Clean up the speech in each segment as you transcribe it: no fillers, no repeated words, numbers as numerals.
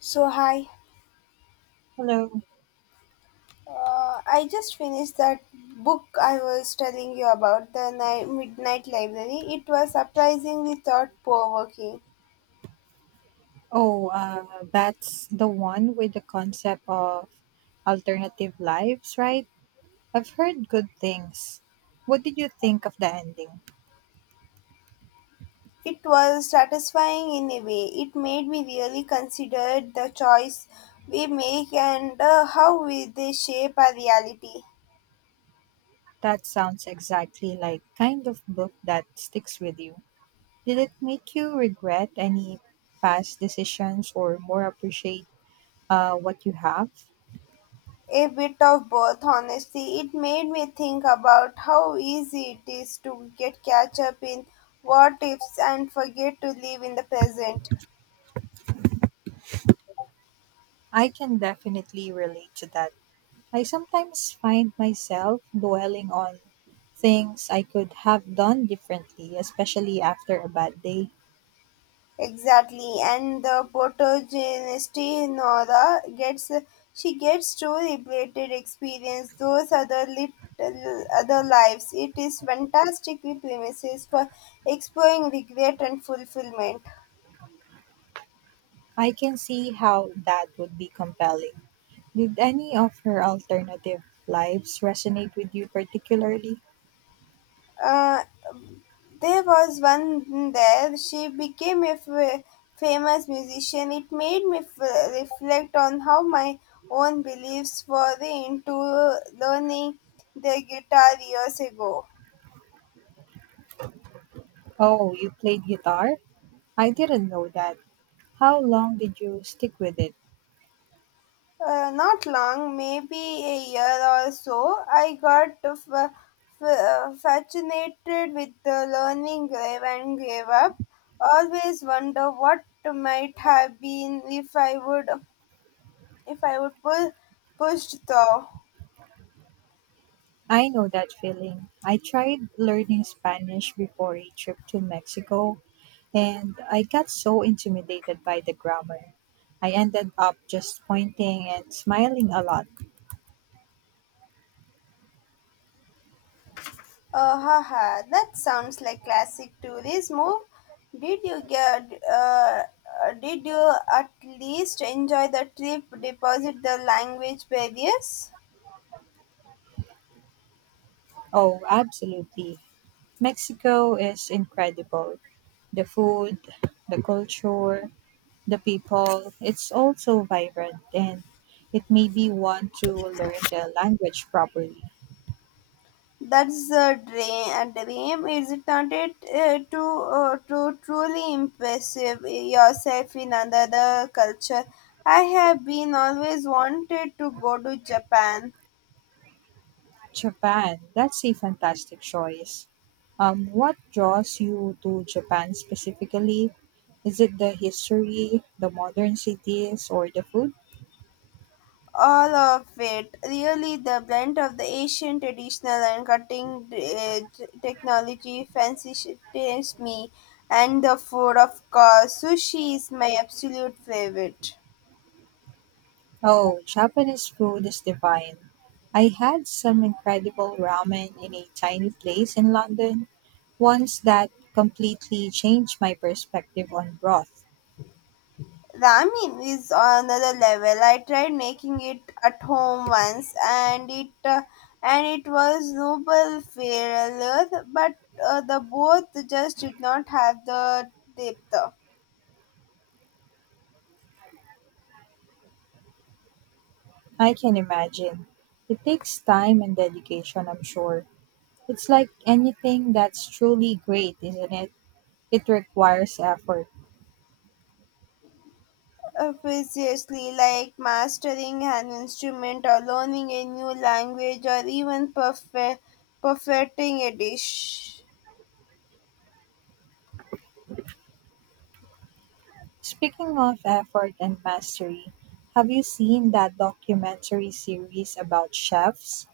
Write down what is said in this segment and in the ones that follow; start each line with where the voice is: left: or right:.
left: So, hi.
right: Hello.
left: I just finished that book I was telling you about, The Midnight Library. It was surprisingly thought provoking.
right: Oh, that's the one with the concept of alternative lives, right? I've heard good things. What did you think of the ending?
left: It was satisfying in a way. It made me really consider the choice we make and how we, they shape our reality.
right: That sounds exactly like kind of book that sticks with you. Did it make you regret any past decisions or more appreciate what you have?
left: A bit of both, honestly. It made me think about how easy it is to get catch up in what ifs and forget to live in the present.
right: I can definitely relate to that. I sometimes find myself dwelling on things I could have done differently, especially after a bad day.
left: Exactly, and the protagonist Nora gets she gets to repeated experience those other little other lives. It is fantastically premises for exploring regret and fulfillment.
right: I can see how that would be compelling. Did any of her alternative lives resonate with you particularly?
left: Uh, there was one there. She became a famous musician. It made me reflect on how my own beliefs were into learning the guitar years ago.
right: Oh, you played guitar? I didn't know that. How long did you stick with it?
left: Not long, maybe a year or so, I got fascinated with the learning grave and gave up. Always wonder what might have been if I would pull pushed through.
right: I know that feeling. I tried learning Spanish before a trip to Mexico, and I got so intimidated by the grammar. I ended up just pointing and smiling a lot.
left: Haha, that sounds like classic tourist move. Did you get did you at least enjoy the trip, deposit the language barriers?
right: Oh, absolutely. Mexico is incredible. The food, the culture, the people, it's all so vibrant and it made me want to learn the language properly.
left: That's the dream. A dream, isn't it? To to truly impressive yourself in another culture. I have been always wanted to go to Japan.
right: Japan, that's a fantastic choice. What draws you to Japan specifically? Is it the history, the modern cities, or the food?
left: All of it, really, the blend of the Asian traditional and cutting technology fascinates me, and the food, of course. Sushi is my absolute favorite.
right: Oh, Japanese food is divine. I had some incredible ramen in a tiny place in London once that completely changed my perspective on broth.
left: Ramen is another level. I tried making it at home once, and it was noble failure, but the both just did not have the depth.
right: I can imagine. It takes time and dedication, I'm sure. It's like anything that's truly great, isn't it? It requires effort.
left: Precisely like mastering an instrument or learning a new language or even perfecting a dish.
right: Speaking of effort and mastery, have you seen that documentary series about chefs?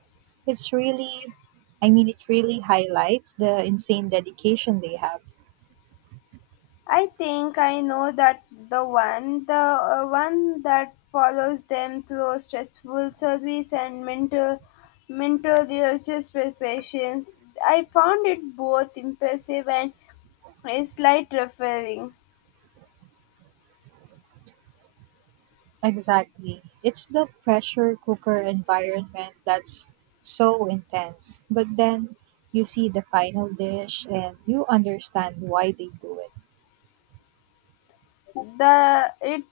right: It's really, I mean, it really highlights the insane dedication they have.
left: I think I know that the one that follows them through stressful service and mental religious preparation. I found it both impressive and a slight referring.
right: Exactly. It's the pressure cooker environment that's so intense. But then you see the final dish and you understand why they do it.
left: The it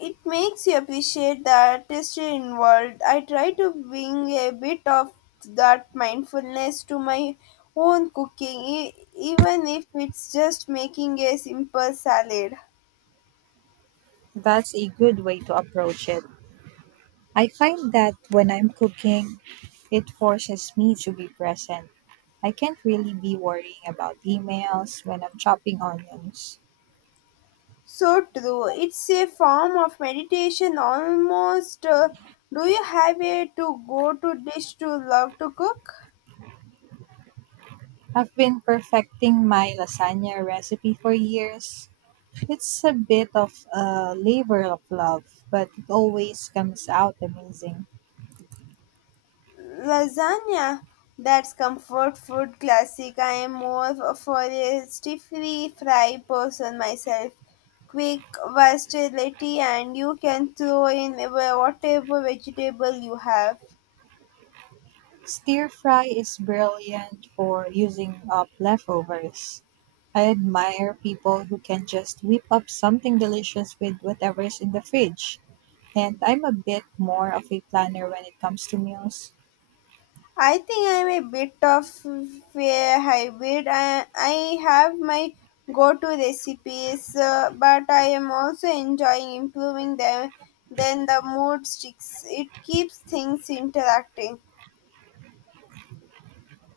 left: it makes you appreciate the artistry involved. I try to bring a bit of that mindfulness to my own cooking, even if it's just making a simple salad.
right: That's a good way to approach it. I find that when I'm cooking, it forces me to be present. I can't really be worrying about emails when I'm chopping onions.
left: So true. It's a form of meditation almost. Do you have a to go to dish to love to cook?
right: I've been perfecting my lasagna recipe for years. It's a bit of a labor of love, but it always comes out amazing.
left: Lasagna. That's comfort food classic. I am more for a stiffly fried person myself. Quick versatility and you can throw in whatever vegetable you have.
right: Stir fry is brilliant for using up leftovers. I admire people who can just whip up something delicious with whatever's in the fridge, and I'm a bit more of a planner when it comes to meals.
left: I think I'm a bit of a hybrid. I have my go to recipes, but I am also enjoying improving them. Then the mood sticks. It keeps things interacting.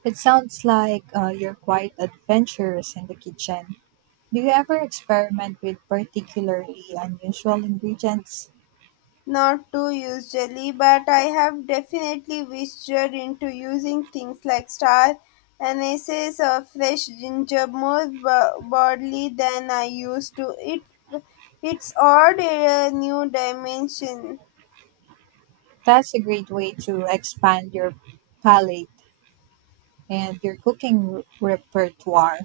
right: It sounds like you're quite adventurous in the kitchen. Do you ever experiment with particularly unusual ingredients?
left: Not too usually, but I have definitely ventured into using things like star anise or fresh ginger more broadly than I used to. It's odd a new dimension.
right: That's a great way to expand your palate and your cooking repertoire.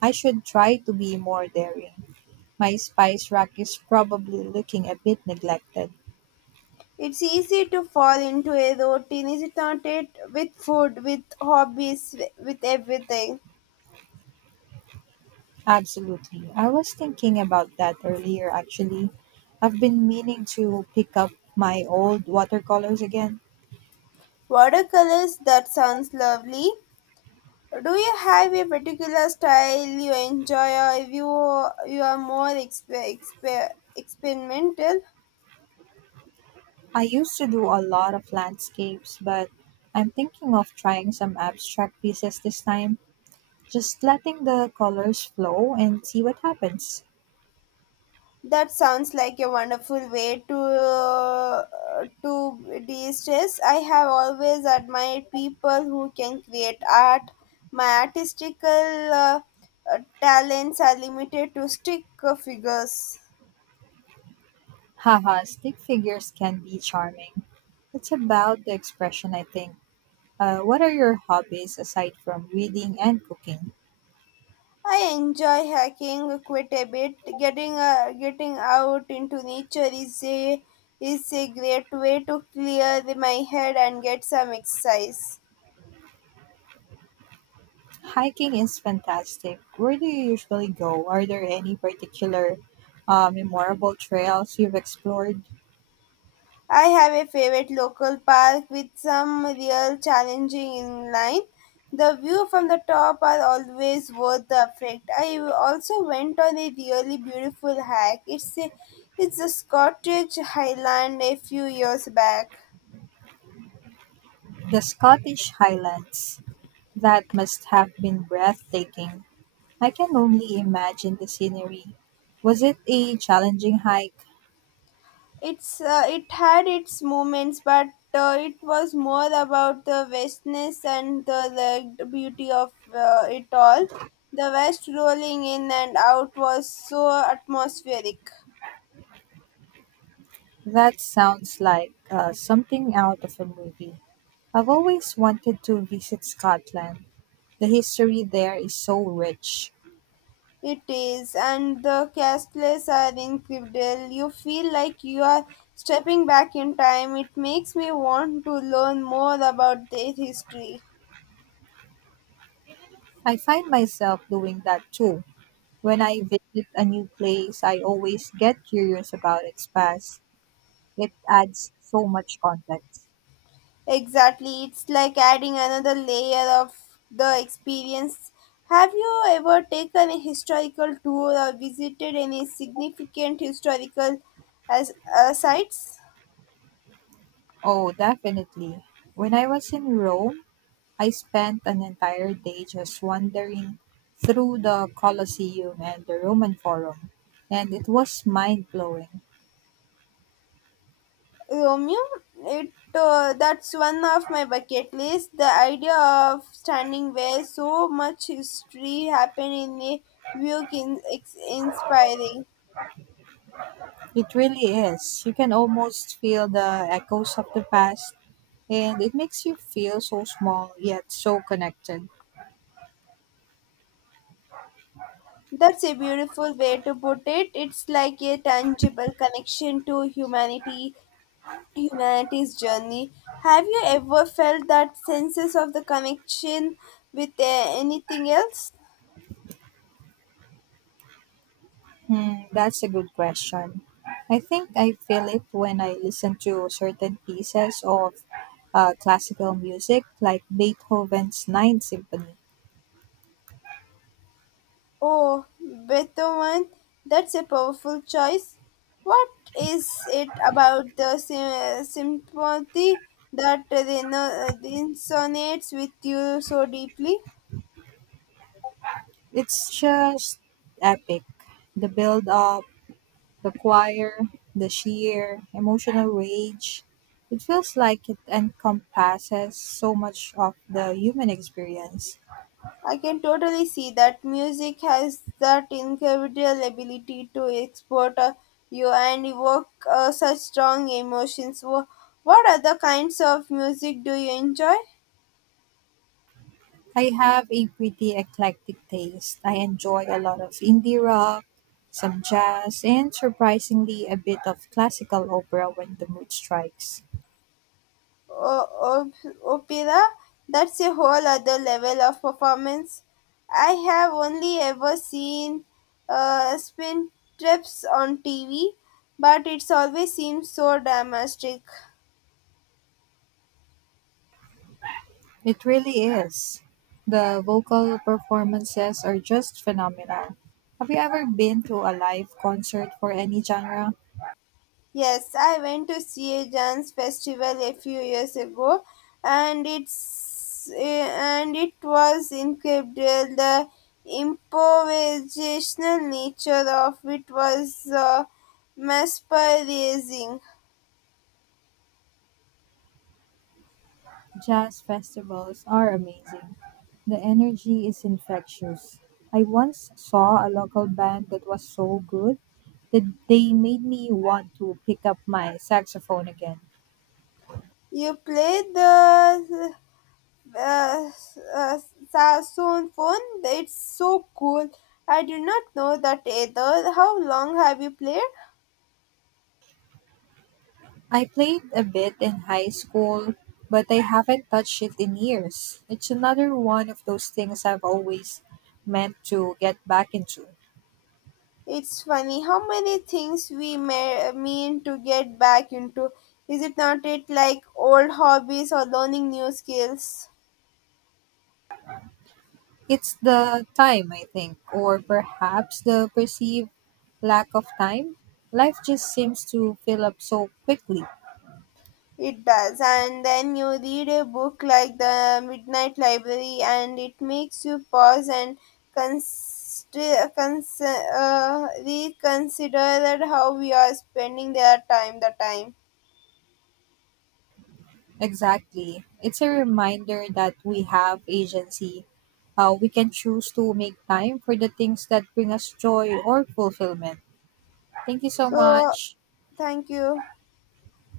right: I should try to be more daring. My spice rack is probably looking a bit neglected.
left: It's easy to fall into a routine, is it not? It with food, with hobbies, with everything.
right: Absolutely. I was thinking about that earlier, actually. I've been meaning to pick up my old watercolors again.
left: Watercolors, that sounds lovely. Do you have a particular style you enjoy, or if you are more experimental?
right: I used to do a lot of landscapes, but I'm thinking of trying some abstract pieces this time, just letting the colors flow and see what happens.
left: That sounds like a wonderful way to de-stress. I have always admired people who can create art. My artistical talents are limited to stick figures.
right: Haha, stick figures can be charming. It's about the expression, I think. What are your hobbies aside from reading and cooking?
left: I enjoy hiking quite a bit. Getting out into nature is a great way to clear my head and get some exercise.
right: Hiking is fantastic. Where do you usually go? Are there any particular memorable trails you've explored?
left: I have a favorite local park with some real challenging inline. The view from the top are always worth the effect. I also went on a really beautiful hike. It's a Scottish Highland a few years back.
right: The Scottish Highlands. That must have been breathtaking. I can only imagine the scenery. Was it a challenging hike?
left: It had its moments, but it was more about the vastness and the beauty of it all. The west rolling in and out was so atmospheric.
right: That sounds like something out of a movie. I've always wanted to visit Scotland. The history there is so rich.
left: It is, and the castles are incredible. You feel like you are stepping back in time. It makes me want to learn more about their history.
right: I find myself doing that too. When I visit a new place, I always get curious about its past. It adds so much context.
left: Exactly, it's like adding another layer of the experience. Have you ever taken a historical tour or visited any significant historical sites?
right: Oh, definitely. When I was in Rome, I spent an entire day just wandering through the Colosseum and the Roman Forum, and it was mind blowing.
left: Romeo, it that's one of my bucket list. The idea of standing where so much history happened in a view can inspiring.
right: It really is. You can almost feel the echoes of the past, and it makes you feel so small yet so connected.
left: That's a beautiful way to put it. It's like a tangible connection to humanity, humanity's journey. Have you ever felt that sense of the connection with anything else?
right: Hmm, that's a good question. I think I feel it when I listen to certain pieces of classical music, like Beethoven's Ninth Symphony.
left: Oh, Beethoven, that's a powerful choice. What is it about the symphony that resonates with you so deeply?
right: It's just epic. The build up, the choir, the sheer emotional rage. It feels like it encompasses so much of the human experience.
left: I can totally see that music has that incredible ability to export you and evoke such strong emotions. What other kinds of music do you enjoy?
right: I have a pretty eclectic taste. I enjoy a lot of indie rock, some jazz, and surprisingly a bit of classical opera when the mood strikes.
left: O opera, that's a whole other level of performance. I have only ever seen spin trips on TV, but it's always seems so dramatic.
right: It really is. The vocal performances are just phenomenal. Have you ever been to a live concert for any genre?
left: Yes, I went to see a dance festival a few years ago, and it was incredible. The improvisational nature of it was mesmerizing.
right: Jazz festivals are amazing. The energy is infectious. I once saw a local band that was so good that they made me want to pick up my saxophone again.
left: You play the uh, uh, saxophone? It's so cool. I did not know that either. How long have you played?
right: I played a bit in high school, but I haven't touched it in years. It's another one of those things I've always meant to get back into.
left: It's funny how many things we mean to get back into. Is it not it like old hobbies or learning new skills?
right: It's the time, I think, or perhaps the perceived lack of time. Life just seems to fill up so quickly.
left: It does. And then you read a book like The Midnight Library, and it makes you pause and cons- reconsider that how we are spending the time.
right: Exactly. It's a reminder that we have agency. We can choose to make time for the things that bring us joy or fulfillment. Thank you so
left: So,
right: much.
left: thank you.